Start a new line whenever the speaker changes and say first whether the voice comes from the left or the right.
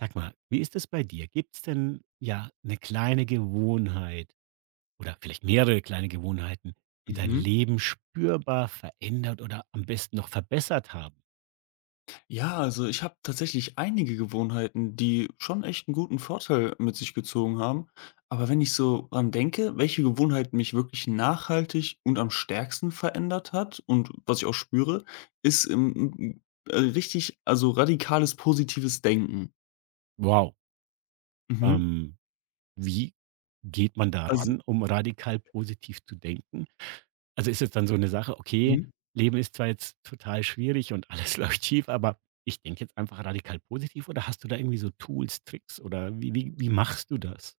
right: Sag mal, wie ist es bei dir? Gibt es denn, ja, eine kleine Gewohnheit oder vielleicht mehrere kleine Gewohnheiten, die dein
left: Mhm.
right: Leben spürbar verändert oder am besten noch verbessert haben?
left: Ja, also ich habe tatsächlich einige Gewohnheiten, die schon echt einen guten Vorteil mit sich gezogen haben. Aber wenn ich so dran denke, welche Gewohnheit mich wirklich nachhaltig und am stärksten verändert hat und was ich auch spüre, ist, m m richtig, also radikales positives Denken.
right: Wow.
left: Mhm.
right: Ähm, wie geht man
left: Also,
right: daran, um radikal positiv zu denken? Also, ist es dann so eine Sache: „Okay,
left: mhm,
right: Leben ist zwar jetzt total schwierig und alles läuft schief, aber ich denke jetzt einfach radikal positiv“, oder hast du da irgendwie so Tools, Tricks oder wie machst du das?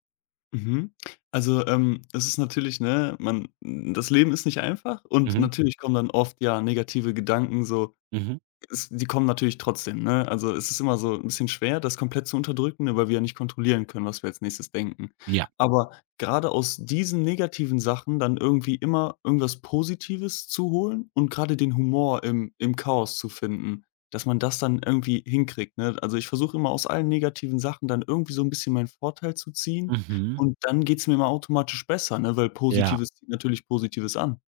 left: mhm. Also, es ist natürlich, ne, man, das Leben ist nicht einfach, und
right: Mhm,
left: natürlich kommen dann oft, ja, negative Gedanken so.
right: mhm,
left: Es Die kommen natürlich trotzdem, ne? Also, es ist immer so ein bisschen schwer, das komplett zu unterdrücken, ne, weil wir ja nicht kontrollieren können, was wir als Nächstes denken.
right: ja.
left: Aber gerade aus diesen negativen Sachen dann irgendwie immer irgendwas Positives zu holen und gerade den Humor im Chaos zu finden, dass man das dann irgendwie hinkriegt, ne? Also, ich versuche immer aus allen negativen Sachen dann irgendwie so ein bisschen meinen Vorteil zu ziehen,
right: Mhm,
left: und dann geht's mir immer automatisch besser, ne, weil
right: ja.
left: Positives zieht natürlich Positives an.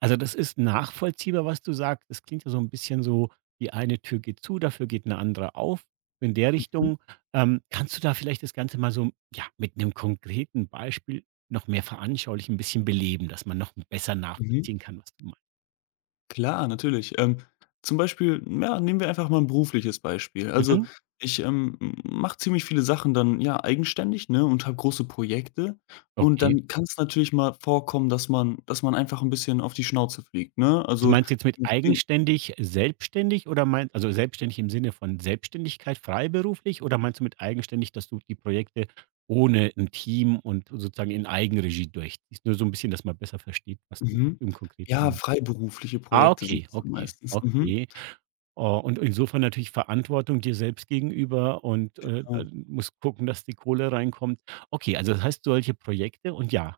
right: Also, das ist nachvollziehbar, was du sagst. Das klingt ja so ein bisschen so, die eine Tür geht zu, dafür geht eine andere auf, in der
left: Mhm,
right: Richtung. Kannst du da vielleicht das Ganze mal so, ja, mit einem konkreten Beispiel noch mehr veranschaulichen, ein bisschen beleben, dass man noch besser
left: mhm.
right: nachvollziehen kann, was du meinst?
left: Klar, natürlich. Zum Beispiel, ja, nehmen wir einfach mal ein berufliches Beispiel. Also,
right: Mhm.
left: ich mache ziemlich viele Sachen dann, ja, eigenständig, ne, und habe große Projekte. Und
right: Okay.
left: dann kann es natürlich mal vorkommen, dass man einfach ein bisschen auf die Schnauze fliegt, ne?
right: Also,
left: Also,
right: meinst du jetzt mit
left: ich de.
right: eigenständig selbstständig oder meinst also, selbstständig im Sinne von Selbstständigkeit freiberuflich oder meinst du mit eigenständig, dass du die Projekte ohne ein Team und sozusagen in Eigenregie durchziehst? Nur so ein bisschen, dass man besser versteht, was du
left: Mhm.
right: im Konkreten
left: Ja,
right: meinst.
left: freiberufliche
right: Ah,
left: Projekte sind
right: okay,
left: das dann
right: okay,
left: meistens. Mhm,
right: okay. Oh, und insofern natürlich Verantwortung dir selbst gegenüber und,
left: genau.
right: dann musst gucken, dass die Kohle reinkommt. Okay, also, das heißt solche Projekte und ja.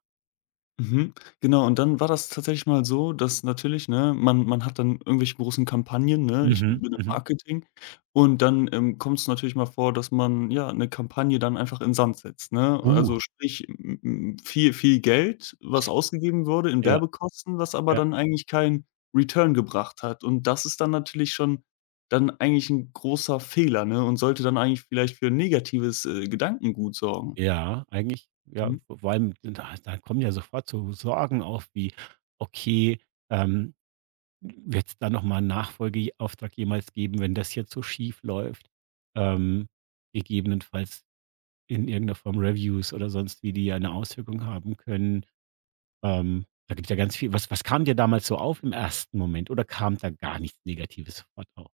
left: Mhm, genau, und dann war das tatsächlich mal so, dass natürlich, ne, man hat dann irgendwelche großen Kampagnen, ne? Ich bin
right: Mhm,
left: Im
right: mhm.
left: Marketing, und dann kommt es natürlich mal vor, dass man, ja, eine Kampagne dann einfach in den Sand setzt, ne?
right: Uh,
left: Also, sprich, m m viel, viel Geld, was ausgegeben wurde in
right: ja, ja.
left: Werbekosten, was aber dann eigentlich keinen Return gebracht hat. Und das ist dann natürlich schon dann eigentlich ein großer Fehler, ne, und sollte dann eigentlich vielleicht für ein negatives Gedankengut sorgen.
right: Ja, eigentlich, ja,
left: Mhm.
right: vor allem, da kommen ja sofort so Sorgen auf wie: „Okay, ähm, wird es da noch mal Nachfolgeauftrag jemals geben, wenn das jetzt so schief läuft?“ Ähm, gegebenenfalls in irgendeiner Form Reviews oder sonst wie, die ja 'ne Auswirkung haben können. Da gibt's ja ganz viel. Was kam dir damals so auf im ersten Moment oder kam da gar nichts Negatives sofort auf?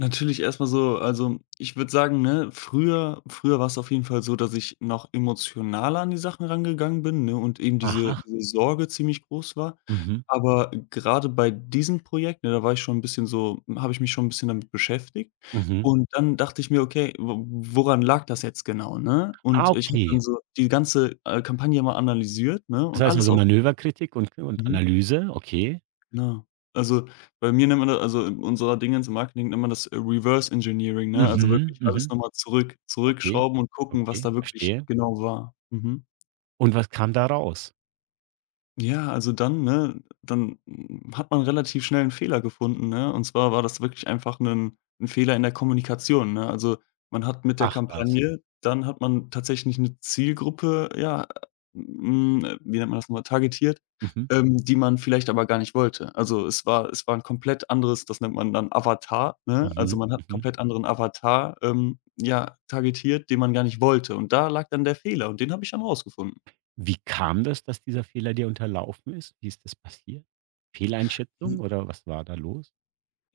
left: Natürlich erstmal so, also, ich würde sagen, ne, früher war es auf jeden Fall so, dass ich noch emotionaler an die Sachen rangegangen bin, ne, und eben diese
right: Aha,
left: diese Sorge ziemlich groß war.
right: mhm,
left: Aber gerade bei diesem Projekt, ne, da war ich schon ein bisschen so, habe ich mich schon ein bisschen damit beschäftigt.
right: mhm.
left: Und dann dachte ich mir: „Okay, wo woran lag das jetzt genau“, ne?
right: Ah,
left: Und ich habe
right: okay.
left: dann so die ganze Kampagne mal analysiert, ne,
right: Das
left: und
right: heißt
left: alles
right: also
left: aus.
right: Manöverkritik und Analyse, okay.
left: Ja. Also, bei mir nennt man das, also, in unserer Dingens im Marketing nennt man das Reverse Engineering, ne? Also,
right: Mhm,
left: wirklich alles
right: mhm.
left: nochmal zurück
right: Okay,
left: zurückschrauben und gucken, was
right: okay,
left: da wirklich
right: verstehe.
left: genau war. Mhm.
right: Und was kam da raus?
left: Ja, also dann, ne, dann, hat man relativ schnell einen Fehler gefunden, ne? Und zwar war das wirklich einfach ein Fehler in der Kommunikation, ne? Also, man hat mit der
right: Ach was.
left: Kampagne, dann hat man tatsächlich eine Zielgruppe, ja, wie nennt man das noch mal, targetiert,
right: Mhm,
left: die man vielleicht aber gar nicht wollte. Also, es war ein komplett anderes. Das nennt man dann Avatar, ne? Also,
right: mhm,
left: man hat einen
right: mhm.
left: komplett anderen Avatar ja, targetiert, den man gar nicht wollte. Und da lag dann der Fehler, und den habe ich dann rausgefunden.
right: Wie kam das, dass dieser Fehler dir unterlaufen ist? Wie ist das passiert? Fehleinschätzung oder was war da los?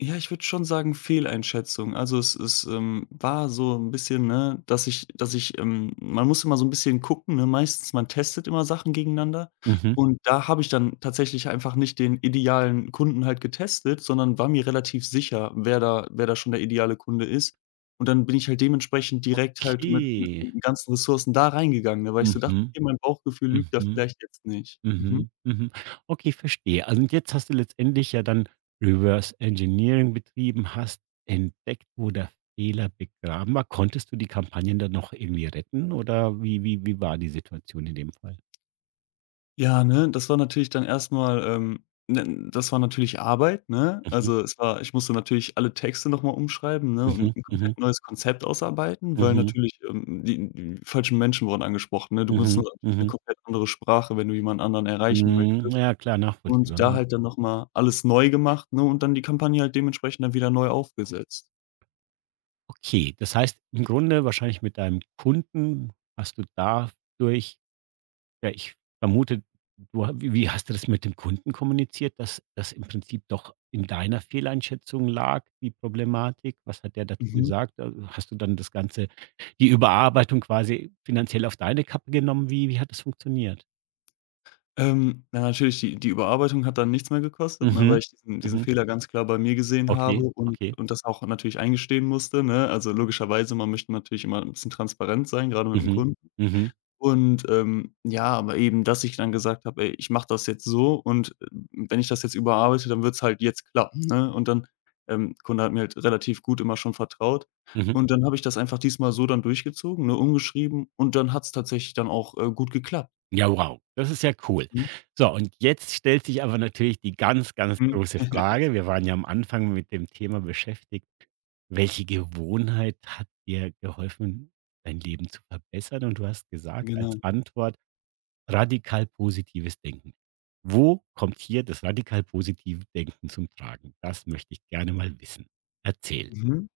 left: Ja, ich würde schon sagen, Fehleinschätzung. Also, es war so ein bisschen, ne, dass ich, man muss immer so ein bisschen gucken, ne? Meistens man testet immer Sachen gegeneinander,
right: Mhm.
left: und da habe ich dann tatsächlich einfach nicht den idealen Kunden halt getestet, sondern war mir relativ sicher, wer da, wer da schon der ideale Kunde ist. Und dann bin ich halt dementsprechend direkt halt mit
right: Okay.
left: den ganzen Ressourcen da reingegangen, ne, weil ich so dachte:
right: Mhm,
left: „Okay, mein Bauchgefühl lügt da
right: mhm.
left: vielleicht jetzt nicht.“ Mhm.
right: Mhm, mhm. Okay, verstehe. Also und jetzt hast du letztendlich ja dann Reverse Engineering betrieben, hast entdeckt, wo der Fehler begraben war. Konntest du die Kampagnen dann noch irgendwie retten oder wie war die Situation in dem Fall?
left: Ja, ne, das war natürlich dann erstmal. Ne, das war natürlich Arbeit, ne?
right: Mhm,
left: Also, es war, ich musste natürlich alle Texte noch mal umschreiben, ne,
right: mhm,
left: und ein
right: mhm,
left: komplett neues Konzept ausarbeiten, weil
right: mhm,
left: natürlich die falschen Menschen wurden angesprochen, ne? Du benutzt
right: mhm,
left: natürlich eine
right: mhm.
left: komplett andere Sprache, wenn du jemand anderen erreichen
right: Hm,
left: möchtest.
right: ja klar,
left: Und
right: nachvollziehbar,
left: da
right: ja.
left: halt dann noch mal alles neu gemacht, ne, und dann die Kampagne halt dementsprechend dann wieder neu aufgesetzt.
right: Okay, das heißt im Grunde wahrscheinlich mit deinem Kunden hast du dadurch ja, ich vermute, du ha wie hast du das mit dem Kunden kommuniziert, dass das im Prinzip doch in deiner Fehleinschätzung lag, die Problematik? Was hat der dazu
left: Mhm.
right: gesagt? Also, hast du dann das Ganze die Überarbeitung quasi finanziell auf deine Kappe genommen? Wie hat das funktioniert?
left: Na, natürlich, die Überarbeitung hat dann nichts mehr gekostet, ne,
right: Mhm.
left: weil ich diesen
right: Mhm.
left: Fehler ganz klar bei mir gesehen habe
right: Okay,
left: und
right: okay.
left: und das auch natürlich eingestehen musste, ne? Also, logischerweise, man möchte natürlich immer 'n bisschen transparent sein, grade mit dem
right: Mhm.
left: Kunden.
right: Mhm.
left: Und ja, aber eben, dass ich dann gesagt habe: „Ey, ich mache das jetzt so, und wenn ich das jetzt überarbeite, dann wird's halt jetzt klappen“, ne? Und dann, Kunde hat mir halt relativ gut immer schon vertraut.
right: Mhm.
left: Und dann habe ich das einfach diesmal so dann durchgezogen, ne, umgeschrieben, und dann hat's tatsächlich dann auch gut geklappt.
right: Ja, wow, das ist ja cool.
left: Mhm,
right: So, und jetzt stellt sich aber natürlich die ganz, ganz
left: mhm.
right: große Frage. Wir waren ja am Anfang mit dem Thema beschäftigt. Welche Gewohnheit hat dir geholfen, dein Leben zu verbessern? Und du hast gesagt als
left: Genau.
right: Antwort radikal positives Denken. Wo kommt hier das radikal positive Denken zum Tragen? Das möchte ich gerne mal wissen. Erzähl.
left: Mhm.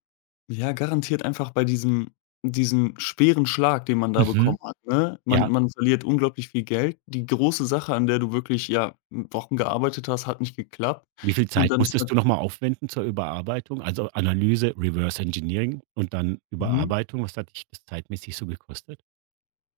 left: Ja, garantiert einfach bei diesem, diesem schweren Schlag, den man da bekommen
right: Mhm.
left: hat, ne? Man
right: Ja.
left: man verliert unglaublich viel Geld. Die große Sache, an der du wirklich, ja, Wochen gearbeitet hast, hat nicht geklappt.
right: Wie viel
left: Und
right: Zeit
left: dann ist nat.
right: musstest du nochmal aufwenden zur Überarbeitung? Also, Analyse, Reverse Engineering und dann
left: Mhm.
right: Überarbeitung. Was hat dich das zeitmäßig so gekostet?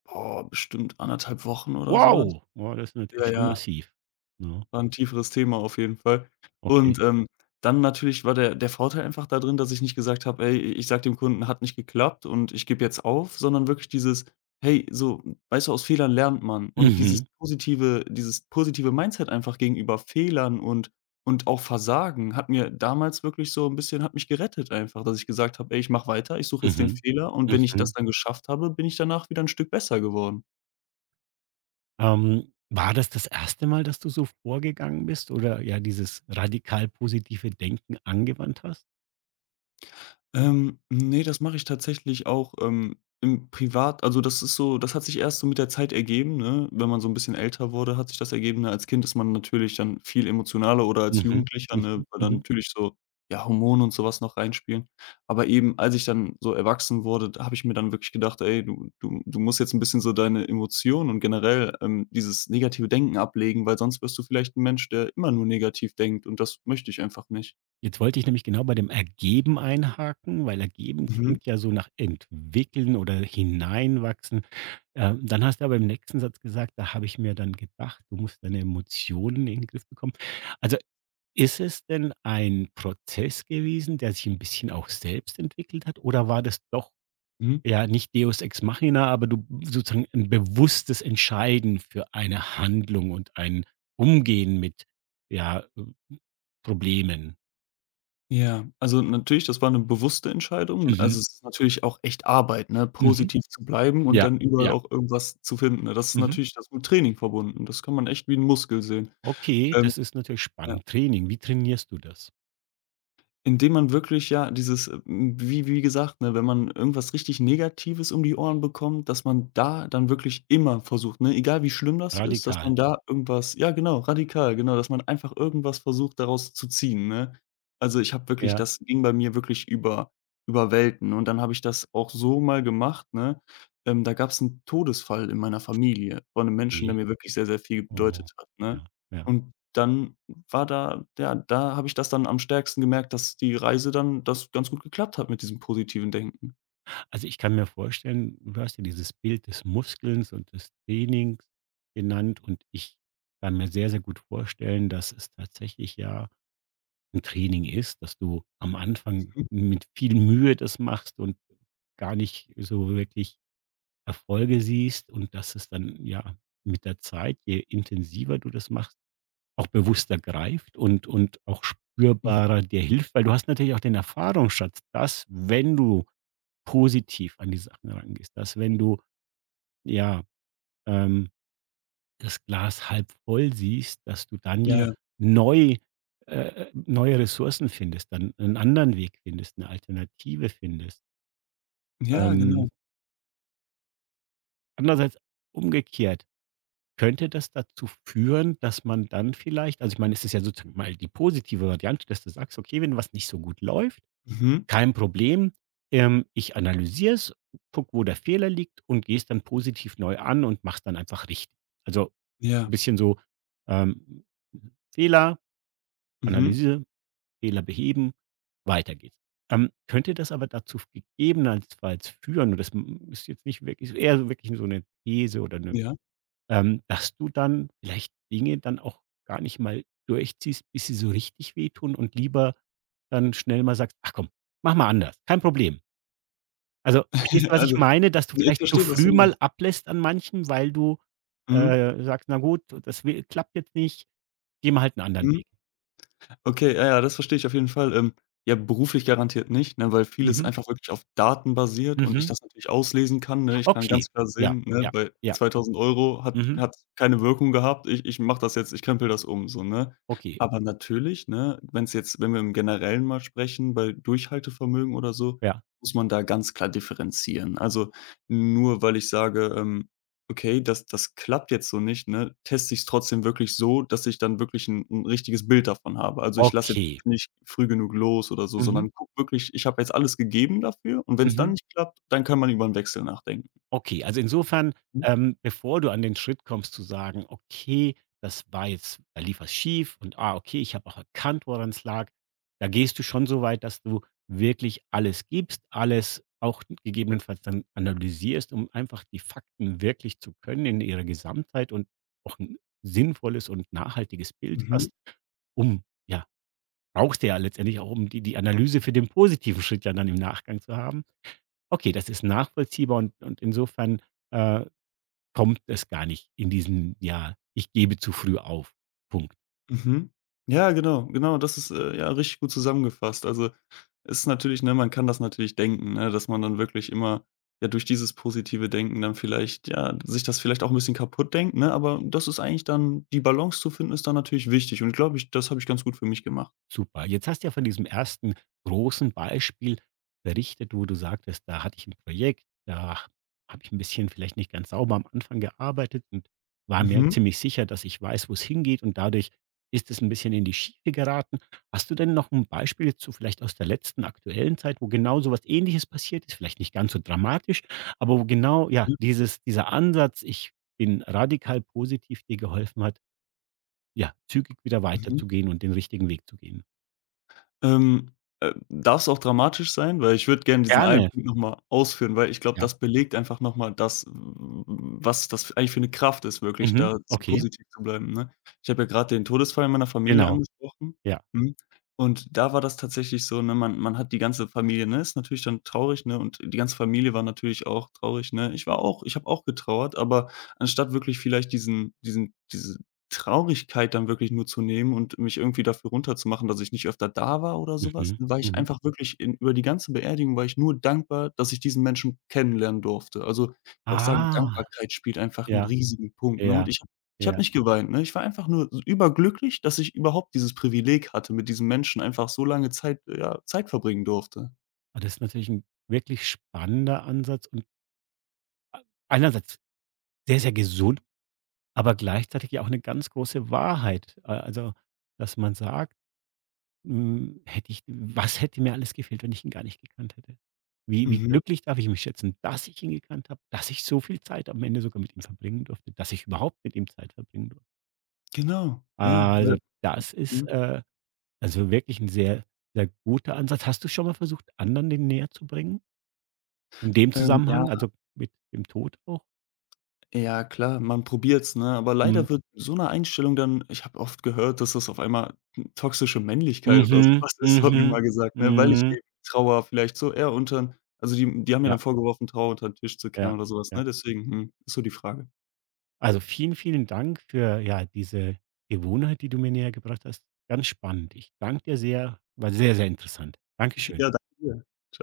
left: Boah, bestimmt anderthalb Wochen oder sowas.
right: Wow! Oh, das ist natürlich
left: Ja,
right: schon
left: ja.
right: massiv. Ne,
left: War 'n tieferes Thema auf jeden Fall. Und
right: okay.
left: dann natürlich war der Vorteil einfach da drin, dass ich nicht gesagt habe: „Ey, i ich sage dem Kunden, hat nicht geklappt, und ich gebe jetzt auf“, sondern wirklich dieses: „Hey, so, weißt du, aus Fehlern lernt man.“ Und dieses
right: Mhm,
left: positive dieses positive Mindset einfach gegenüber Fehlern und auch Versagen hat mir damals wirklich so 'n bisschen, hat mich gerettet einfach, dass ich gesagt habe: „Ey, ich mache weiter, ich suche jetzt den
right: mhm,
left: Fehler, und wenn ich das
right: mhm.
left: dann geschafft habe, bin ich danach wieder 'n Stück besser geworden.“
right: War das das erste Mal, dass du so vorgegangen bist oder ja dieses radikal positive Denken angewandt hast?
left: Ne, das mache ich tatsächlich auch im Privat, also, das ist so, das hat sich erst so mit der Zeit ergeben, ne? Wenn man so ein bisschen älter wurde, hat sich das ergeben, ne? Als Kind ist man natürlich dann viel emotionaler, oder als
right: Mhm,
left: Jugendlicher, ne,
right: mhm,
left: weil dann
right: mhm.
left: natürlich so, ja, Hormone und sowas noch reinspielen. Aber eben, als ich dann so erwachsen wurde, da habe ich mir dann wirklich gedacht: „Ey, du musst jetzt ein bisschen so deine Emotionen und generell dieses negative Denken ablegen, weil sonst wirst du vielleicht ein Mensch, der immer nur negativ denkt, und das möchte ich einfach nicht.“
right: Jetzt wollte ich nämlich genau bei dem ergeben einhaken, weil ergeben
left: Mhm.
right: klingt ja so nach entwickeln oder hineinwachsen. Dann hast du aber im nächsten Satz gesagt: „Da habe ich mir dann gedacht, du musst deine Emotionen in den Griff bekommen.“ Also, ist es denn ein Prozess gewesen, der sich ein bisschen auch selbst entwickelt hat, oder war das doch,
left: Mhm.
right: ja, nicht Deus ex machina, aber du sozusagen ein bewusstes Entscheiden für eine Handlung und ein Umgehen mit, ja, Problemen?
left: Ja, also natürlich, das war eine bewusste Entscheidung.
right: Mhm,
left: Also, es ist natürlich auch echt Arbeit, ne,
right: mhm.
left: positiv zu bleiben und
right: Ja,
left: dann überall
right: ja.
left: auch irgendwas zu finden, ne? Das ist
right: Mhm.
left: natürlich, das ist mit Training verbunden. Das kann man echt wie ein Muskel sehen.
right: Okay,
left: Ähm
right: das ist natürlich spannend. Training, wie trainierst du das?
left: Indem man wirklich, ja, dieses wie gesagt, ne, wenn man irgendwas richtig Negatives um die Ohren bekommt, dass man da dann wirklich immer versucht, ne, egal wie schlimm das ist, dass
right: Radikal.
left: man da irgendwas, ja, genau, radikal, genau, dass man einfach irgendwas versucht, daraus zu ziehen, ne? Also, ich habe wirklich,
right: Ja.
left: das ging bei mir wirklich über, über Welten, und dann habe ich das auch so mal gemacht, ne? Da gab es einen Todesfall in meiner Familie von einem Menschen, der mir wirklich sehr, sehr viel
right: Oh,
left: bedeutet hat, ne?
right: ja, ja.
left: Und dann war da, ja, da habe ich das dann am stärksten gemerkt, dass die Reise dann das ganz gut geklappt hat mit diesem positiven Denken.
right: Also, ich kann mir vorstellen, du hast ja dieses Bild des Muskelns und des Trainings genannt und ich kann mir sehr, sehr gut vorstellen, dass es tatsächlich ja ein Training ist, dass du am Anfang
left: Mhm.
right: mit viel Mühe das machst und gar nicht so wirklich Erfolge siehst und dass es dann, ja, mit der Zeit, je intensiver du das machst, auch bewusster greift und auch
left: Mhm.
right: spürbarer dir hilft, weil du hast natürlich auch den Erfahrungsschatz, dass, wenn du positiv an die Sachen rangehst, dass wenn du, ja, ähm, das Glas halb voll siehst, dass du dann ja
left: Ja.
right: neu äh, neue Ressourcen findest, dann einen anderen Weg findest, eine Alternative findest.
left: Ja,
right: Ähm,
left: genau.
right: andererseits umgekehrt, könnte das dazu führen, dass man dann vielleicht also, ich meine, es ist ja sozusagen mal die positive Variante, dass du sagst: „Okay, wenn was nicht so gut läuft“
left: Mhm.
right: Kein Problem. Ich analysiere es, gucke, wo der Fehler liegt und gehe es dann positiv neu an und mache es dann einfach richtig. Also, ein
left: Ja.
right: bisschen so, ähm, Fehler,
left: Mhm.
right: Analyse, Fehler beheben, weiter geht's. Könnte das aber dazu f gegebenenfalls führen und das m ist jetzt nicht wirklich ist eher so wirklich so eine These oder 'ne
left: Ja.
right: dass du dann vielleicht Dinge dann auch gar nicht mal durchziehst, bis sie so richtig wehtun und lieber dann schnell mal sagst: „Ach komm, mach mal anders, kein Problem.“ also, verstehst du, was ich
left: Also,
right: meine, dass du
left: ich
right: vielleicht zu
left: verstehe, was du
right: früh mal
left: meinst.
right: ablässt an manchem, weil du,
left: Mhm.
right: sagst: „Na gut, das wi klappt jetzt nicht, gehen wir halt 'n anderen
left: Mhm.
right: Weg.“
left: Okay, ja, ja, das verstehe ich auf jeden Fall. Ja, beruflich garantiert nicht, ne, weil vieles
right: Mhm,
left: einfach wirklich auf Daten basiert und ich
right: mhm.
left: das natürlich auslesen kann, ne? Ich kann
right: Okay.
left: ganz klar
right: Ja,
left: sehen, ne,
right: ja,
left: bei
right: ja.
left: 2.000 Euro hat
right: Mhm.
left: hat keine Wirkung gehabt. Ich mache das jetzt, ich krempel das um, so, ne?
right: Okay.
left: Aber natürlich, ne, wenn es jetzt, wenn wir im Generellen mal sprechen, bei Durchhaltevermögen oder so,
right: Ja.
left: muss man da ganz klar differenzieren. Also, nur weil ich sage Okay, das klappt jetzt so nicht, ne, teste ich es trotzdem wirklich so, dass ich dann wirklich ein 'n richtiges Bild davon habe. Also, ich lasse jetzt
right: Okay.
left: wirklich nicht früh genug los oder so,
right: Mhm,
left: sondern gucke wirklich, ich habe jetzt alles gegeben dafür, und wenn es dann
right: mhm.
left: nicht klappt, dann kann man über 'n Wechsel nachdenken.
right: Okay, also insofern, bevor du an den Schritt kommst zu sagen: „Okay, das war jetzt da lief was schief und, ah, okay, ich habe auch erkannt, woran es lag.“ Da gehst du schon so weit, dass du wirklich alles gibst, alles auch gegebenenfalls dann analysierst, um einfach die Fakten wirklich zu können in ihrer Gesamtheit und auch ein sinnvolles und nachhaltiges Bild
left: Mhm.
right: hast, um ja, brauchst du ja letztendlich auch, um die Analyse für den positiven Schritt ja dann im Nachgang zu haben. Okay, das ist nachvollziehbar und insofern, äh, kommt es gar nicht in diesen, ja, ich gebe zu früh auf, Punkt.
left: Mhm. Ja, genau, genau, das ist ja, richtig gut zusammengefasst. Also, es ist natürlich, ne, man kann das natürlich denken, ne, dass man dann wirklich immer, ja, durch dieses positive Denken dann vielleicht, ja, sich das vielleicht auch ein bisschen kaputt denkt, ne, aber das ist eigentlich dann, die Balance zu finden, ist dann natürlich wichtig, und, glaube ich, das habe ich ganz gut für mich gemacht.
right: Super. Jetzt hast du ja von diesem ersten großen Beispiel berichtet, wo du sagtest, da hatte ich ein Projekt, da habe ich ein bisschen vielleicht nicht ganz sauber am Anfang gearbeitet und war mir
left: Mhm.
right: ziemlich sicher, dass ich weiß, wo es hingeht und dadurch ist es ein bisschen in die Schiefe geraten. Hast du denn noch ein Beispiel zu vielleicht aus der letzten aktuellen Zeit, wo genau so was Ähnliches passiert ist? Vielleicht nicht ganz so dramatisch, aber wo genau, ja,
left: Ja.
right: dieses dieser Ansatz: „Ich bin radikal positiv“, dir geholfen hat, ja, zügig wieder
left: Mhm.
right: weiterzugehen und den richtigen Weg zu gehen?
left: Ähm, darf's auch dramatisch sein? Weil ich würde gerne diesen einen
right: Gerne.
left: Punkt noch mal ausführen, weil ich glaube,
right: Ja.
left: das belegt einfach noch mal das, was das eigentlich für eine Kraft ist, wirklich
right: Mhm.
left: da so
right: Okay,
left: positiv zu bleiben, ne? Ich habe ja gerade den Todesfall in meiner Familie
right: genau.
left: angesprochen,
right: Ja.
left: mhm, und da war das tatsächlich so, ne, man hat die ganze Familie, ne, ist natürlich dann traurig, ne, und die ganze Familie war natürlich auch traurig, ne? Ich war auch, ich habe auch getrauert, aber anstatt wirklich vielleicht diesen, diese Traurigkeit dann wirklich nur zu nehmen und mich irgendwie dafür runterzumachen, dass ich nicht öfter da war oder so was,
right: Mhm.
left: dann war ich
right: Mhm.
left: einfach wirklich in, über die ganze Beerdigung war ich nur dankbar, dass ich diesen Menschen kennenlernen durfte. Also, ich würde auch sagen,
right: Ah,
left: Dankbarkeit spielt einfach 'n
right: ja,
left: riesigen Punkt, ne?
right: ja,
left: Und ich habe
right: ja.
left: nicht geweint, ne? Ich war einfach nur s überglücklich, dass ich überhaupt dieses Privileg hatte, mit diesem Menschen einfach so lange Zeit, ja, Zeit verbringen durfte.
right: Ah, das ist natürlich ein wirklich spannender Ansatz und einerseits sehr, sehr gesund, aber gleichzeitig ja auch eine ganz große Wahrheit. A also, dass man sagt: „Hm, hätte ich was hätte mir alles gefehlt, wenn ich ihn gar nicht gekannt hätte? Wie
left: Mhm,
right: glücklich darf ich mich schätzen, dass ich ihn gekannt habe, dass ich so viel Zeit am Ende sogar mit ihm verbringen durfte, dass ich überhaupt mit ihm Zeit verbringen durfte?“
left: genau, ja, weil
right: Also, das ist,
left: mhm,
right: äh Also wirklich ein sehr, sehr guter Ansatz. Hast du schon mal versucht, anderen den näher zu bringen? In dem
left: ja.
right: Zusammenhang, also mit dem Tod auch?
left: Ja klar, man probiert's, ne? Aber
right: Mhm.
left: leider wird so 'ne Einstellung dann, ich habe oft gehört, dass das auf einmal toxische Männlichkeit oder so
right: Mhm.
left: was ist, wurde mir
right: Mhm.
left: mal gesagt, ne, weil ich
right: Mhm.
left: eben Trauer vielleicht so eher untern, also die haben mir
right: Ja,
left: dann vorgeworfen, Trauer untern Tisch zu kehren
right: ja,
left: oder so was,
right: ja.
left: ne? Deswegen, ist so die Frage.
right: Also vielen, vielen Dank für, ja, diese Gewohnheit, die du mir näher gebracht hast. Ganz spannend. Ich danke dir sehr. War sehr, sehr interessant. Dankeschön.
left: Ja, danke dir. Tschau.